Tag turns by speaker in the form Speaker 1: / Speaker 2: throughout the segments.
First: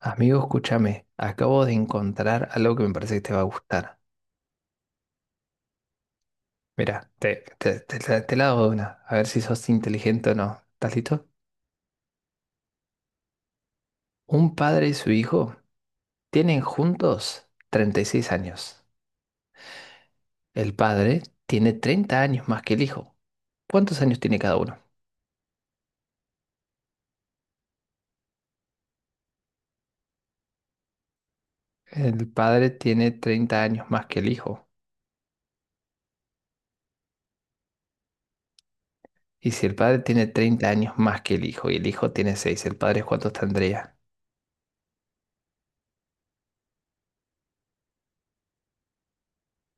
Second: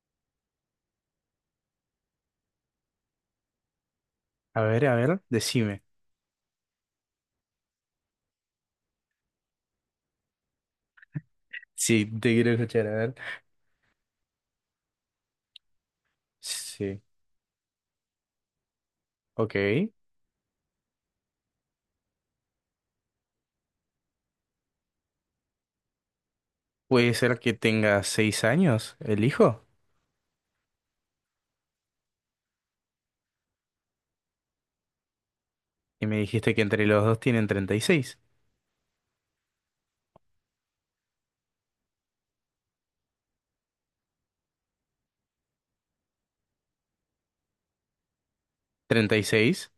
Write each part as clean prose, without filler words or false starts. Speaker 1: Amigo, escúchame, acabo de encontrar algo que me parece que te va a gustar.
Speaker 2: A ver, decime.
Speaker 1: Mira, te la hago de una, a ver si sos inteligente o no. ¿Estás listo?
Speaker 2: Sí, te quiero escuchar, a ver.
Speaker 1: Un padre y su hijo tienen
Speaker 2: Sí,
Speaker 1: juntos 36 años.
Speaker 2: ok.
Speaker 1: El padre tiene 30 años más que el hijo. ¿Cuántos años tiene cada uno?
Speaker 2: Puede ser que tenga seis años el hijo.
Speaker 1: El padre tiene 30 años más que el hijo.
Speaker 2: Y me dijiste que entre los dos tienen treinta y seis,
Speaker 1: Y si el padre tiene 30 años más que el hijo y el hijo tiene 6, ¿el padre cuántos tendría?
Speaker 2: ¿treinta y seis?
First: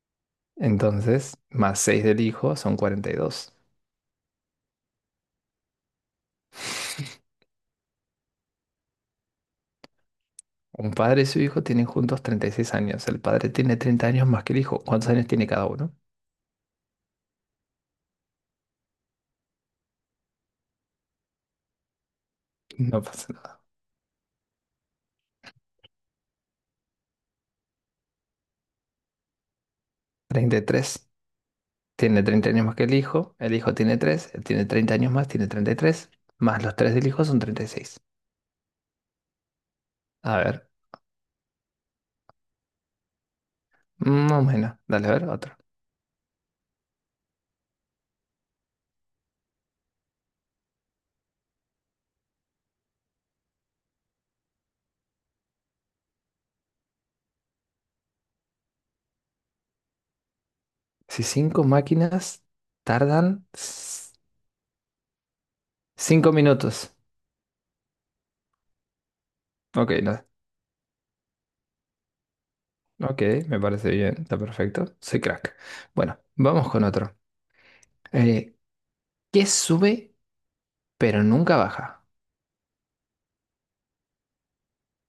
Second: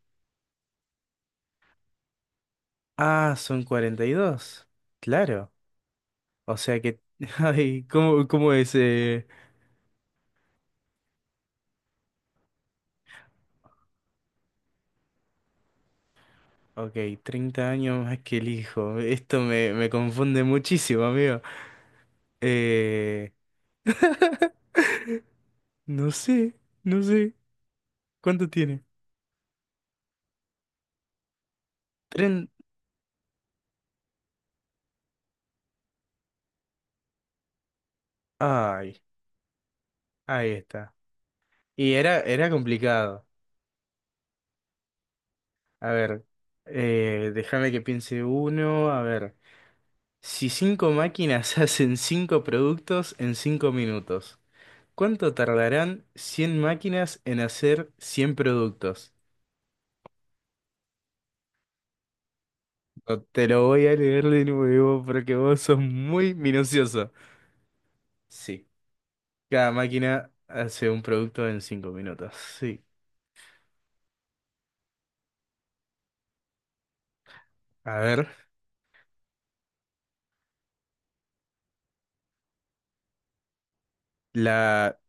Speaker 1: Entonces, más 6 del hijo son
Speaker 2: Ah,
Speaker 1: 42.
Speaker 2: son cuarenta y dos. Claro. O sea que... Ay, ¿cómo es,
Speaker 1: Un padre y su hijo tienen juntos 36 años. El padre tiene 30 años más que el hijo. ¿Cuántos años tiene cada uno?
Speaker 2: Ok, 30 años más que el hijo. Esto me confunde muchísimo, amigo.
Speaker 1: No pasa
Speaker 2: Eh,
Speaker 1: nada.
Speaker 2: no sé, no sé. ¿Cuánto tiene?
Speaker 1: 33. Tiene
Speaker 2: Tren...
Speaker 1: treinta años más que el hijo. El hijo tiene tres. Él tiene 30 años más, tiene 33. Más los 3 del hijo son treinta y seis.
Speaker 2: Ay,
Speaker 1: A
Speaker 2: ahí
Speaker 1: ver,
Speaker 2: está. Y era complicado.
Speaker 1: más o menos. Dale, a ver, otro.
Speaker 2: A ver, déjame que piense uno. A ver, si cinco máquinas hacen cinco productos en cinco minutos, ¿cuánto tardarán 100 máquinas en hacer 100 productos?
Speaker 1: Si cinco máquinas
Speaker 2: No
Speaker 1: tardan
Speaker 2: te lo voy a leer de nuevo porque vos sos
Speaker 1: 5
Speaker 2: muy
Speaker 1: minutos.
Speaker 2: minucioso. Sí, cada
Speaker 1: Ok, no.
Speaker 2: máquina hace un producto en cinco minutos. Sí.
Speaker 1: Ok, me parece bien. Está perfecto. Soy crack. Bueno, vamos con otro.
Speaker 2: A ver,
Speaker 1: Eh, ¿Qué sube pero nunca baja?
Speaker 2: la,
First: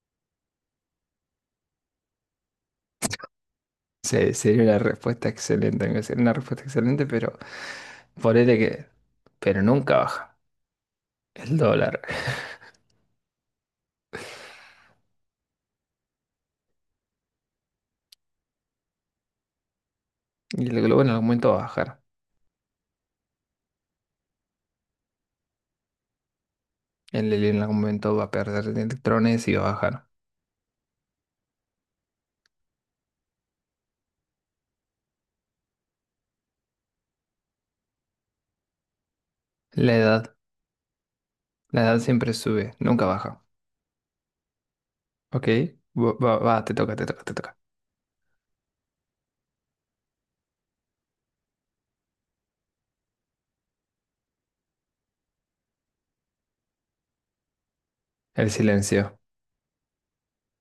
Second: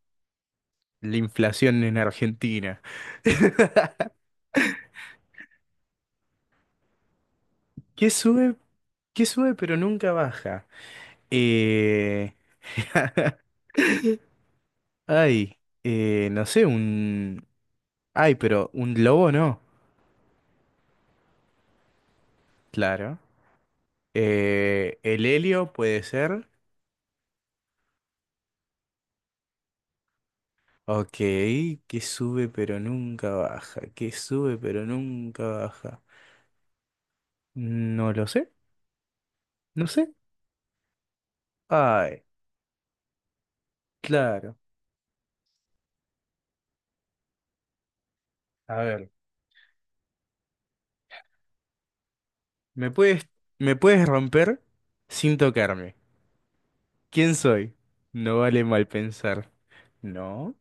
Speaker 2: la inflación en Argentina.
Speaker 1: Sería una respuesta excelente, aunque sería una respuesta excelente, pero
Speaker 2: ¿Qué sube?
Speaker 1: ponele que,
Speaker 2: ¿Qué sube
Speaker 1: pero
Speaker 2: pero
Speaker 1: nunca
Speaker 2: nunca
Speaker 1: baja
Speaker 2: baja?
Speaker 1: el dólar.
Speaker 2: Eh, ay, no sé, un... Ay, pero un lobo no,
Speaker 1: Y el globo en algún momento va a bajar.
Speaker 2: claro. El helio puede ser.
Speaker 1: El helio en algún momento va a perder electrones y va a bajar.
Speaker 2: Ok, que sube pero nunca baja. No lo sé, no
Speaker 1: La
Speaker 2: sé.
Speaker 1: edad, la edad
Speaker 2: Ay,
Speaker 1: siempre sube, nunca baja.
Speaker 2: claro.
Speaker 1: ¿Ok? Va, te toca, te toca, te toca.
Speaker 2: A ver, me puedes, me puedes romper sin tocarme. ¿Quién soy? No
Speaker 1: El
Speaker 2: vale mal
Speaker 1: silencio.
Speaker 2: pensar. No.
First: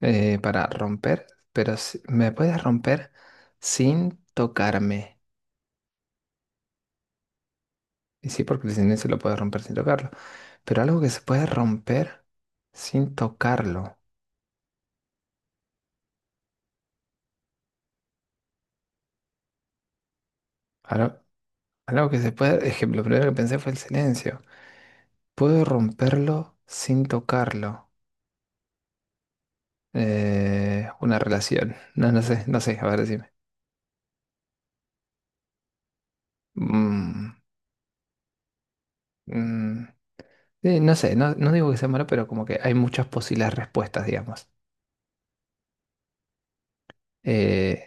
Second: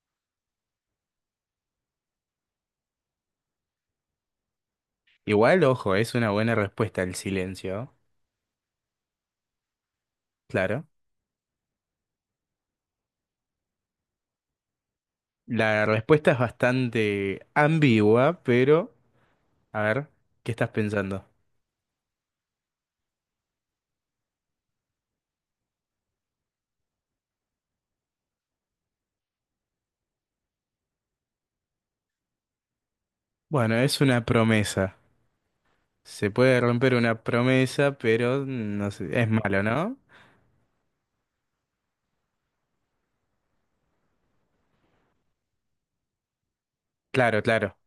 Speaker 1: Para romper, pero me puedes romper sin tocarme.
Speaker 2: Igual, ojo, es una buena respuesta el silencio,
Speaker 1: Y sí, porque el silencio lo puedes romper sin tocarlo. Pero
Speaker 2: claro.
Speaker 1: algo que se puede romper sin tocarlo.
Speaker 2: La respuesta es bastante ambigua, pero a ver, ¿qué estás
Speaker 1: Algo,
Speaker 2: pensando?
Speaker 1: algo que se puede, ejemplo, lo primero que pensé fue el silencio. Puedo romperlo sin tocarlo. Una relación. No, no sé, no sé, a ver, decime.
Speaker 2: Bueno, es una promesa. Se puede romper una
Speaker 1: Mm,
Speaker 2: promesa, pero no sé, es malo,
Speaker 1: mm,
Speaker 2: ¿no?
Speaker 1: no sé, no, no digo que sea malo, pero como que hay muchas posibles respuestas, digamos.
Speaker 2: Claro, claro.
Speaker 1: Eh,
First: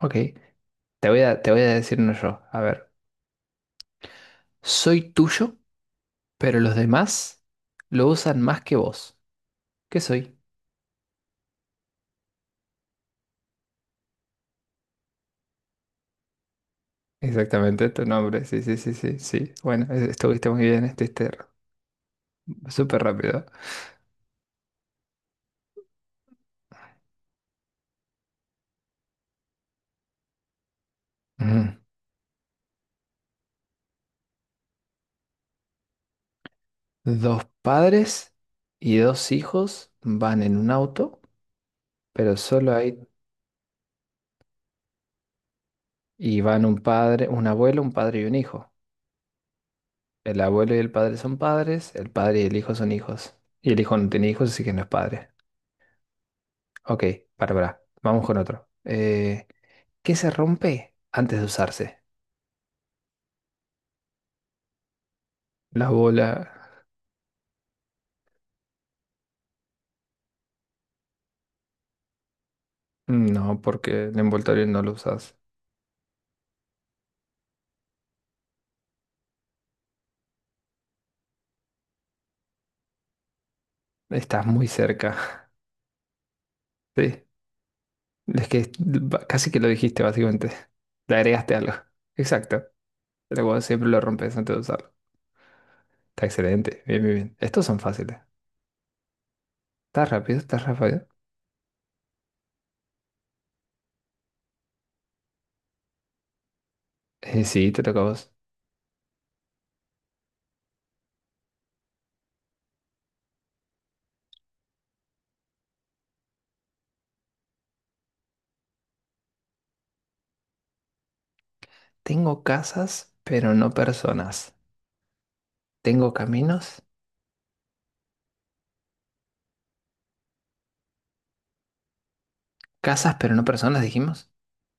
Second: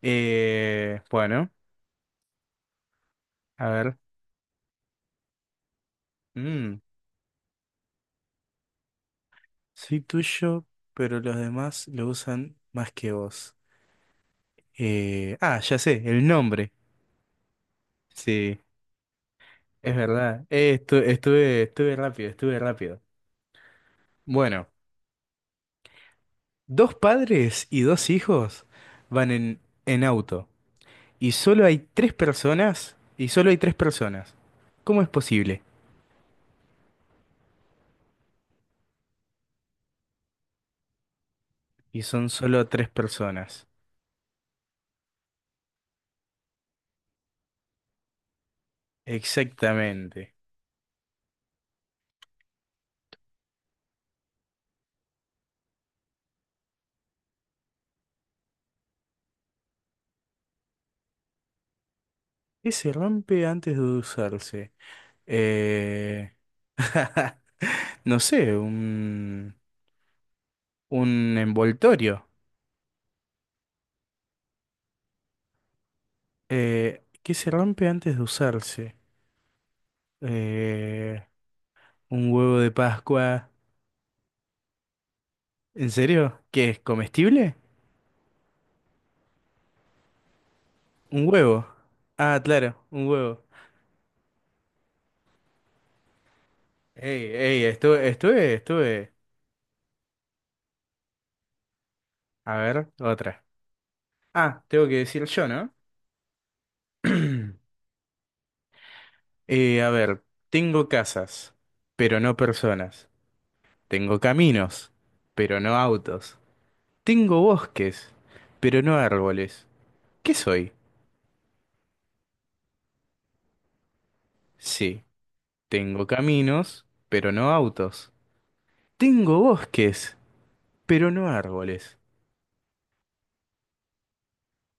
Speaker 1: ok, te voy a,
Speaker 2: Bueno,
Speaker 1: te voy a decir uno yo. A ver,
Speaker 2: a ver.
Speaker 1: soy tuyo, pero los
Speaker 2: Mm,
Speaker 1: demás lo usan más que vos. ¿Qué
Speaker 2: soy
Speaker 1: soy?
Speaker 2: tuyo, pero los demás lo usan más que vos. Ya sé, el nombre.
Speaker 1: Exactamente, tu nombre.
Speaker 2: Sí,
Speaker 1: Sí, sí, sí, sí, sí. Bueno,
Speaker 2: es verdad.
Speaker 1: estuviste muy bien, estuviste
Speaker 2: Estuve, estuve rápido.
Speaker 1: súper rápido.
Speaker 2: Bueno. Dos padres y dos hijos van en auto y
Speaker 1: Ujú.
Speaker 2: solo hay tres personas. ¿Cómo es posible?
Speaker 1: Dos padres y dos hijos van en un auto,
Speaker 2: Y son
Speaker 1: pero
Speaker 2: solo
Speaker 1: solo
Speaker 2: tres
Speaker 1: hay...
Speaker 2: personas.
Speaker 1: Y van un padre, un abuelo, un padre y un hijo.
Speaker 2: Exactamente.
Speaker 1: El abuelo y el padre son padres, el padre y el hijo son hijos. Y el hijo no tiene hijos, así que no es padre. Ok, para, para. Vamos con otro. ¿Qué se rompe antes de usarse?
Speaker 2: ¿Qué se rompe antes de usarse?
Speaker 1: La bola.
Speaker 2: Eh... No sé, un envoltorio.
Speaker 1: No, porque el envoltorio no lo usas.
Speaker 2: ¿Qué se rompe antes de usarse? Eh, un huevo de Pascua.
Speaker 1: Estás muy cerca.
Speaker 2: ¿En serio? ¿Qué es
Speaker 1: Sí.
Speaker 2: comestible?
Speaker 1: Es que casi que lo dijiste, básicamente. Le
Speaker 2: Un
Speaker 1: agregaste
Speaker 2: huevo.
Speaker 1: algo.
Speaker 2: Ah,
Speaker 1: Exacto.
Speaker 2: claro, un huevo.
Speaker 1: Pero vos siempre lo rompes antes de usarlo. Está excelente. Bien, bien,
Speaker 2: Ey,
Speaker 1: bien.
Speaker 2: ey,
Speaker 1: Estos son fáciles.
Speaker 2: estuve.
Speaker 1: ¿Estás rápido? ¿Estás rápido?
Speaker 2: A ver, otra. Ah, tengo que decir yo, ¿no?
Speaker 1: Sí, te toca a vos.
Speaker 2: A ver, tengo casas, pero no personas. Tengo caminos, pero no autos. Tengo bosques, pero no árboles. ¿Qué soy?
Speaker 1: Tengo casas, pero no personas.
Speaker 2: Sí, tengo
Speaker 1: Tengo caminos.
Speaker 2: caminos, pero no autos. Tengo bosques, pero no árboles.
Speaker 1: Casas, pero no personas, dijimos.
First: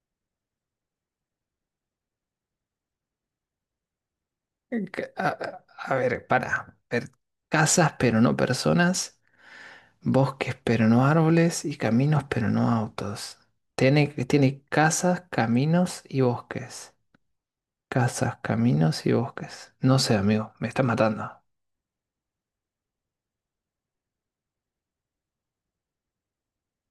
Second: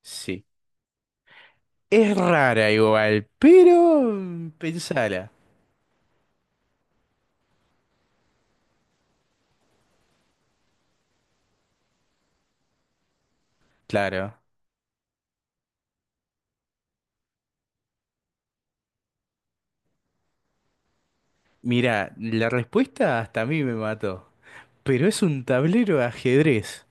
Speaker 2: Sí. Es rara igual, pero mm,
Speaker 1: Eh, ca- A,
Speaker 2: pensala.
Speaker 1: a- a ver, para. A ver. Casas, pero no personas. Bosques, pero no árboles. Y caminos, pero no autos. Tiene,
Speaker 2: Claro.
Speaker 1: tiene casas, caminos y bosques. Casas, caminos y bosques. No sé, amigo, me está matando.
Speaker 2: Mira, la respuesta hasta a mí me mató. Pero es un tablero de ajedrez.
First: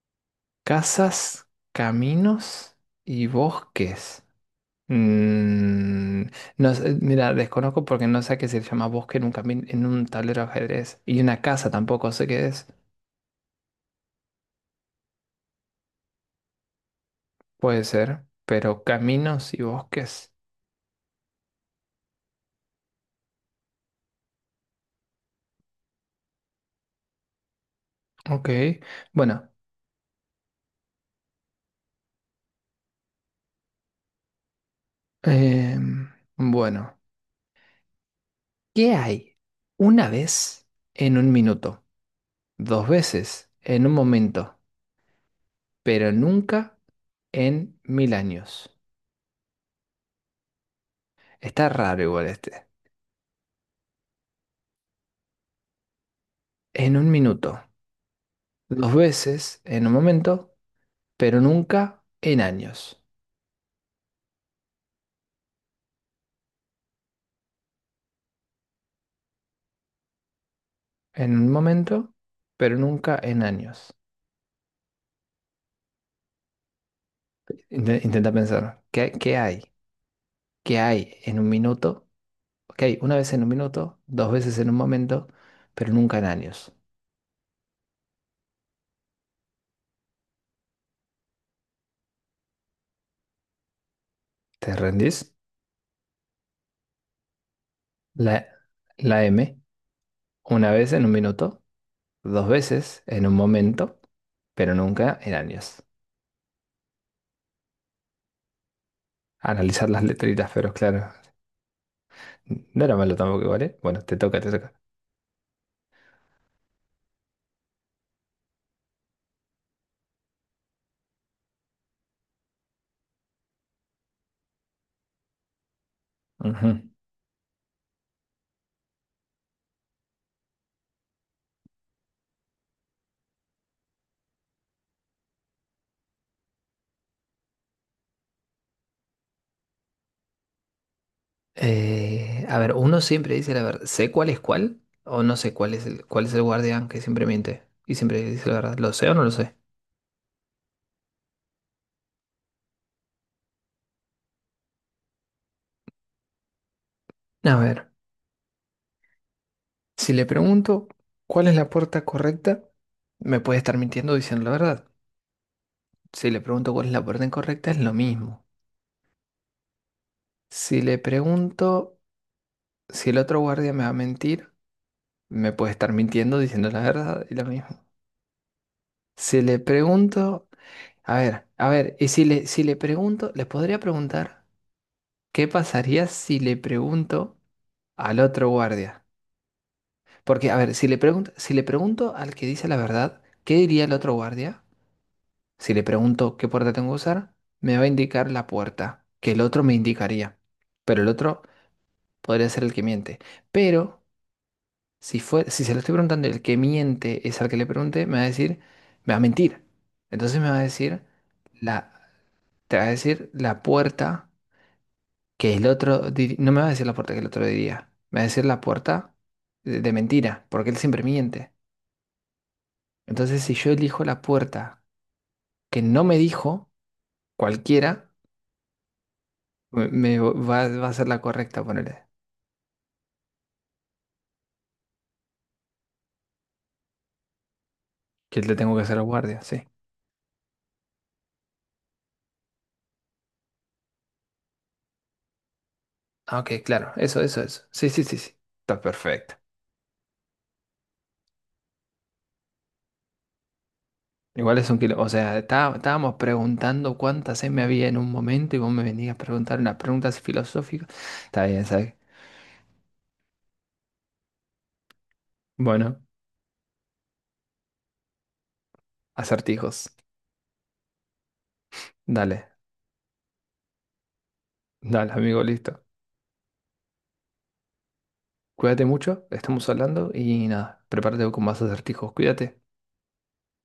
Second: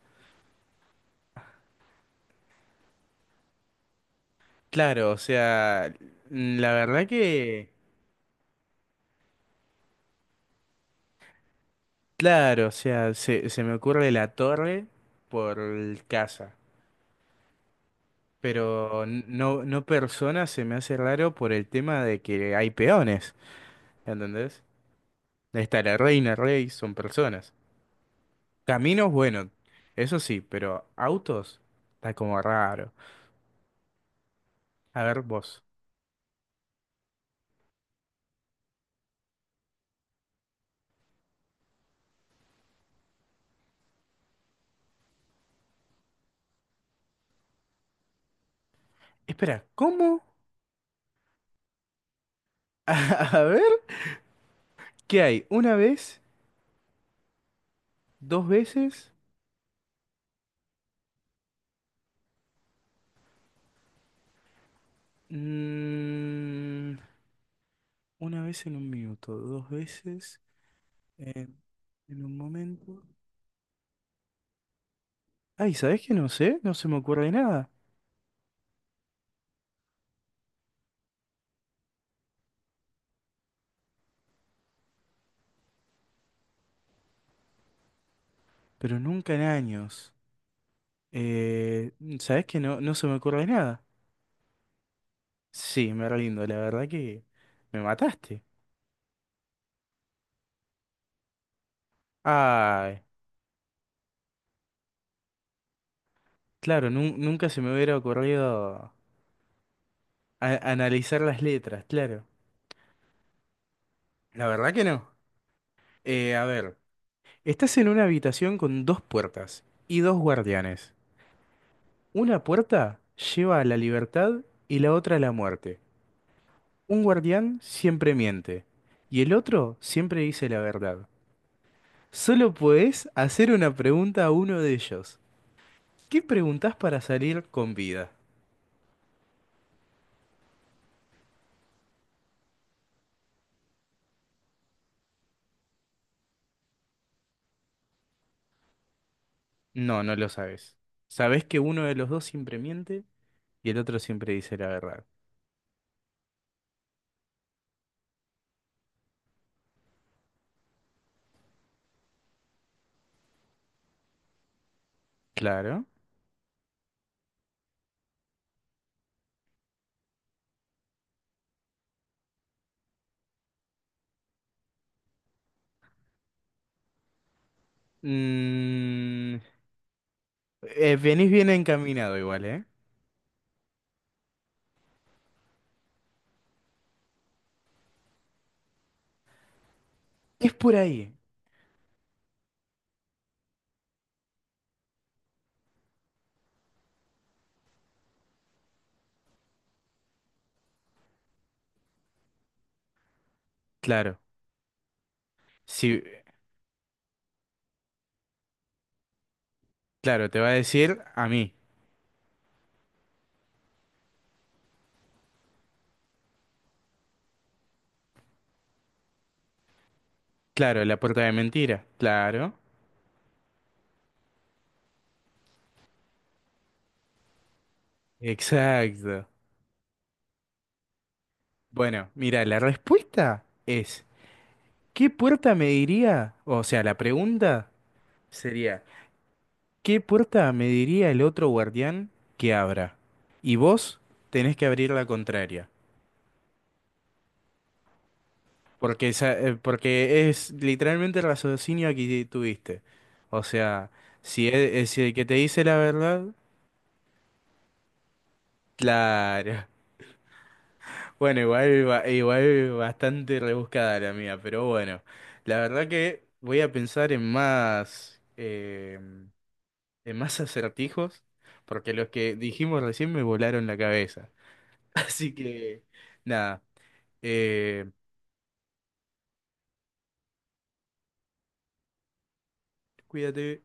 Speaker 1: Casas, caminos y bosques.
Speaker 2: Claro, o sea,
Speaker 1: Mm,
Speaker 2: la
Speaker 1: no sé,
Speaker 2: verdad
Speaker 1: mira,
Speaker 2: que...
Speaker 1: desconozco porque no sé a qué se llama bosque en un en un tablero de ajedrez. Y una casa tampoco sé qué
Speaker 2: Claro,
Speaker 1: es.
Speaker 2: o sea, se me ocurre la torre por casa.
Speaker 1: Puede ser, pero
Speaker 2: Pero
Speaker 1: caminos y
Speaker 2: no, no
Speaker 1: bosques.
Speaker 2: persona se me hace raro por el tema de que hay peones. ¿Entendés? Ahí está la reina, rey, son personas.
Speaker 1: Ok.
Speaker 2: Caminos, bueno,
Speaker 1: Bueno,
Speaker 2: eso sí, pero autos está como raro. A ver, vos.
Speaker 1: em, bueno. ¿Qué hay? Una vez en un minuto, dos veces en un momento, pero nunca en mil años.
Speaker 2: Espera, ¿cómo?
Speaker 1: Está raro igual este.
Speaker 2: A ver, ¿qué hay? ¿Una vez?
Speaker 1: En un minuto.
Speaker 2: ¿Dos
Speaker 1: Dos
Speaker 2: veces?
Speaker 1: veces en un momento, pero nunca en años.
Speaker 2: Mm, una vez en un minuto, dos veces
Speaker 1: En
Speaker 2: eh,
Speaker 1: un momento,
Speaker 2: en un
Speaker 1: pero
Speaker 2: momento.
Speaker 1: nunca en años.
Speaker 2: Ay, ¿sabes qué? No sé, no se me ocurre nada.
Speaker 1: Intenta pensar, ¿qué, qué hay? ¿Qué hay en un minuto? Ok, una vez en un minuto, dos veces en un momento, pero nunca en años.
Speaker 2: Pero nunca en años. Eh, ¿Sabés qué? No, no se me ocurre nada.
Speaker 1: ¿Te rendís?
Speaker 2: Sí, me rindo, la verdad que me mataste.
Speaker 1: La, la M, una vez en un minuto, dos
Speaker 2: Ay,
Speaker 1: veces en un momento, pero nunca en años.
Speaker 2: claro, nunca se me hubiera ocurrido
Speaker 1: Analizar las letritas, pero claro.
Speaker 2: analizar las letras, claro.
Speaker 1: No era malo tampoco, ¿vale? Bueno, te toca,
Speaker 2: La
Speaker 1: te
Speaker 2: verdad
Speaker 1: toca.
Speaker 2: que no. A ver. Estás en una habitación con dos puertas y dos guardianes. Una puerta lleva a la libertad y la otra a la muerte.
Speaker 1: Ujú.
Speaker 2: Un guardián siempre miente y el otro siempre dice la verdad. Solo podés hacer una pregunta a uno de ellos. ¿Qué preguntás para salir con vida?
Speaker 1: A ver, uno siempre dice la verdad. ¿Sé cuál es cuál? ¿O no sé cuál es el guardián que siempre miente? Y siempre dice la verdad. ¿Lo sé o no lo sé?
Speaker 2: No, no lo sabes. Sabés que uno de los dos siempre miente y el otro siempre dice la verdad.
Speaker 1: A ver, si le pregunto cuál es la puerta correcta, me puede estar mintiendo diciendo la verdad.
Speaker 2: Claro.
Speaker 1: Si le pregunto cuál es la puerta incorrecta, es lo mismo. Si le pregunto si el otro guardia me va a mentir, me puede estar mintiendo diciendo la verdad y lo mismo.
Speaker 2: Mm,
Speaker 1: Si le pregunto a
Speaker 2: venís
Speaker 1: ver,
Speaker 2: bien
Speaker 1: a ver, y
Speaker 2: encaminado
Speaker 1: si
Speaker 2: igual,
Speaker 1: le, si
Speaker 2: ¿eh?
Speaker 1: le pregunto, les podría preguntar, ¿qué pasaría si le pregunto al otro guardia?
Speaker 2: Es
Speaker 1: Porque, a
Speaker 2: por
Speaker 1: ver, si le
Speaker 2: ahí.
Speaker 1: pregunto, si le pregunto al que dice la verdad, ¿qué diría el otro guardia? Si le pregunto qué puerta tengo que usar, me va a indicar la puerta, que el otro me indicaría. Pero el otro podría ser el que miente. Pero
Speaker 2: Claro.
Speaker 1: si fue, si se lo estoy
Speaker 2: Sí,
Speaker 1: preguntando, el que miente es al que le pregunte, me va a decir, me va a mentir.
Speaker 2: claro, te
Speaker 1: Entonces
Speaker 2: va
Speaker 1: me
Speaker 2: a
Speaker 1: va a
Speaker 2: decir
Speaker 1: decir
Speaker 2: a mí.
Speaker 1: la, te va a decir la puerta, que el otro, no me va a decir la puerta que el otro diría, me va a decir la puerta de mentira, porque él
Speaker 2: Claro, la
Speaker 1: siempre
Speaker 2: puerta de
Speaker 1: miente.
Speaker 2: mentira. Claro.
Speaker 1: Entonces, si yo elijo la puerta que no me dijo cualquiera,
Speaker 2: Exacto.
Speaker 1: me va a ser la correcta, ponerle,
Speaker 2: Bueno, mira, la respuesta es, ¿qué puerta me diría? O sea, la pregunta
Speaker 1: que le tengo
Speaker 2: sería,
Speaker 1: que hacer al guardia, sí.
Speaker 2: ¿qué puerta me diría el otro guardián que abra? Y vos tenés que abrir la contraria.
Speaker 1: Ah, ok, claro, eso, eso, eso. Sí, sí, sí, sí. Está
Speaker 2: Porque,
Speaker 1: perfecto.
Speaker 2: porque es literalmente el raciocinio que tuviste. O sea, si es,
Speaker 1: Igual es un
Speaker 2: es
Speaker 1: kilo, o
Speaker 2: el que te
Speaker 1: sea,
Speaker 2: dice la
Speaker 1: estábamos
Speaker 2: verdad,
Speaker 1: preguntando cuánta me había en un momento y vos me venías a preguntar
Speaker 2: claro.
Speaker 1: unas preguntas filosóficas.
Speaker 2: Bueno,
Speaker 1: Está bien,
Speaker 2: igual,
Speaker 1: ¿sabes?
Speaker 2: igual bastante rebuscada la mía, pero bueno, la verdad
Speaker 1: Bueno,
Speaker 2: que voy a pensar
Speaker 1: acertijos.
Speaker 2: en más acertijos, porque los que
Speaker 1: Dale,
Speaker 2: dijimos recién me volaron la cabeza.
Speaker 1: dale,
Speaker 2: Así
Speaker 1: amigo,
Speaker 2: que,
Speaker 1: listo.
Speaker 2: nada, eh,
Speaker 1: Cuídate mucho, estamos hablando y nada, prepárate con más acertijos. Cuídate.
Speaker 2: cuídate.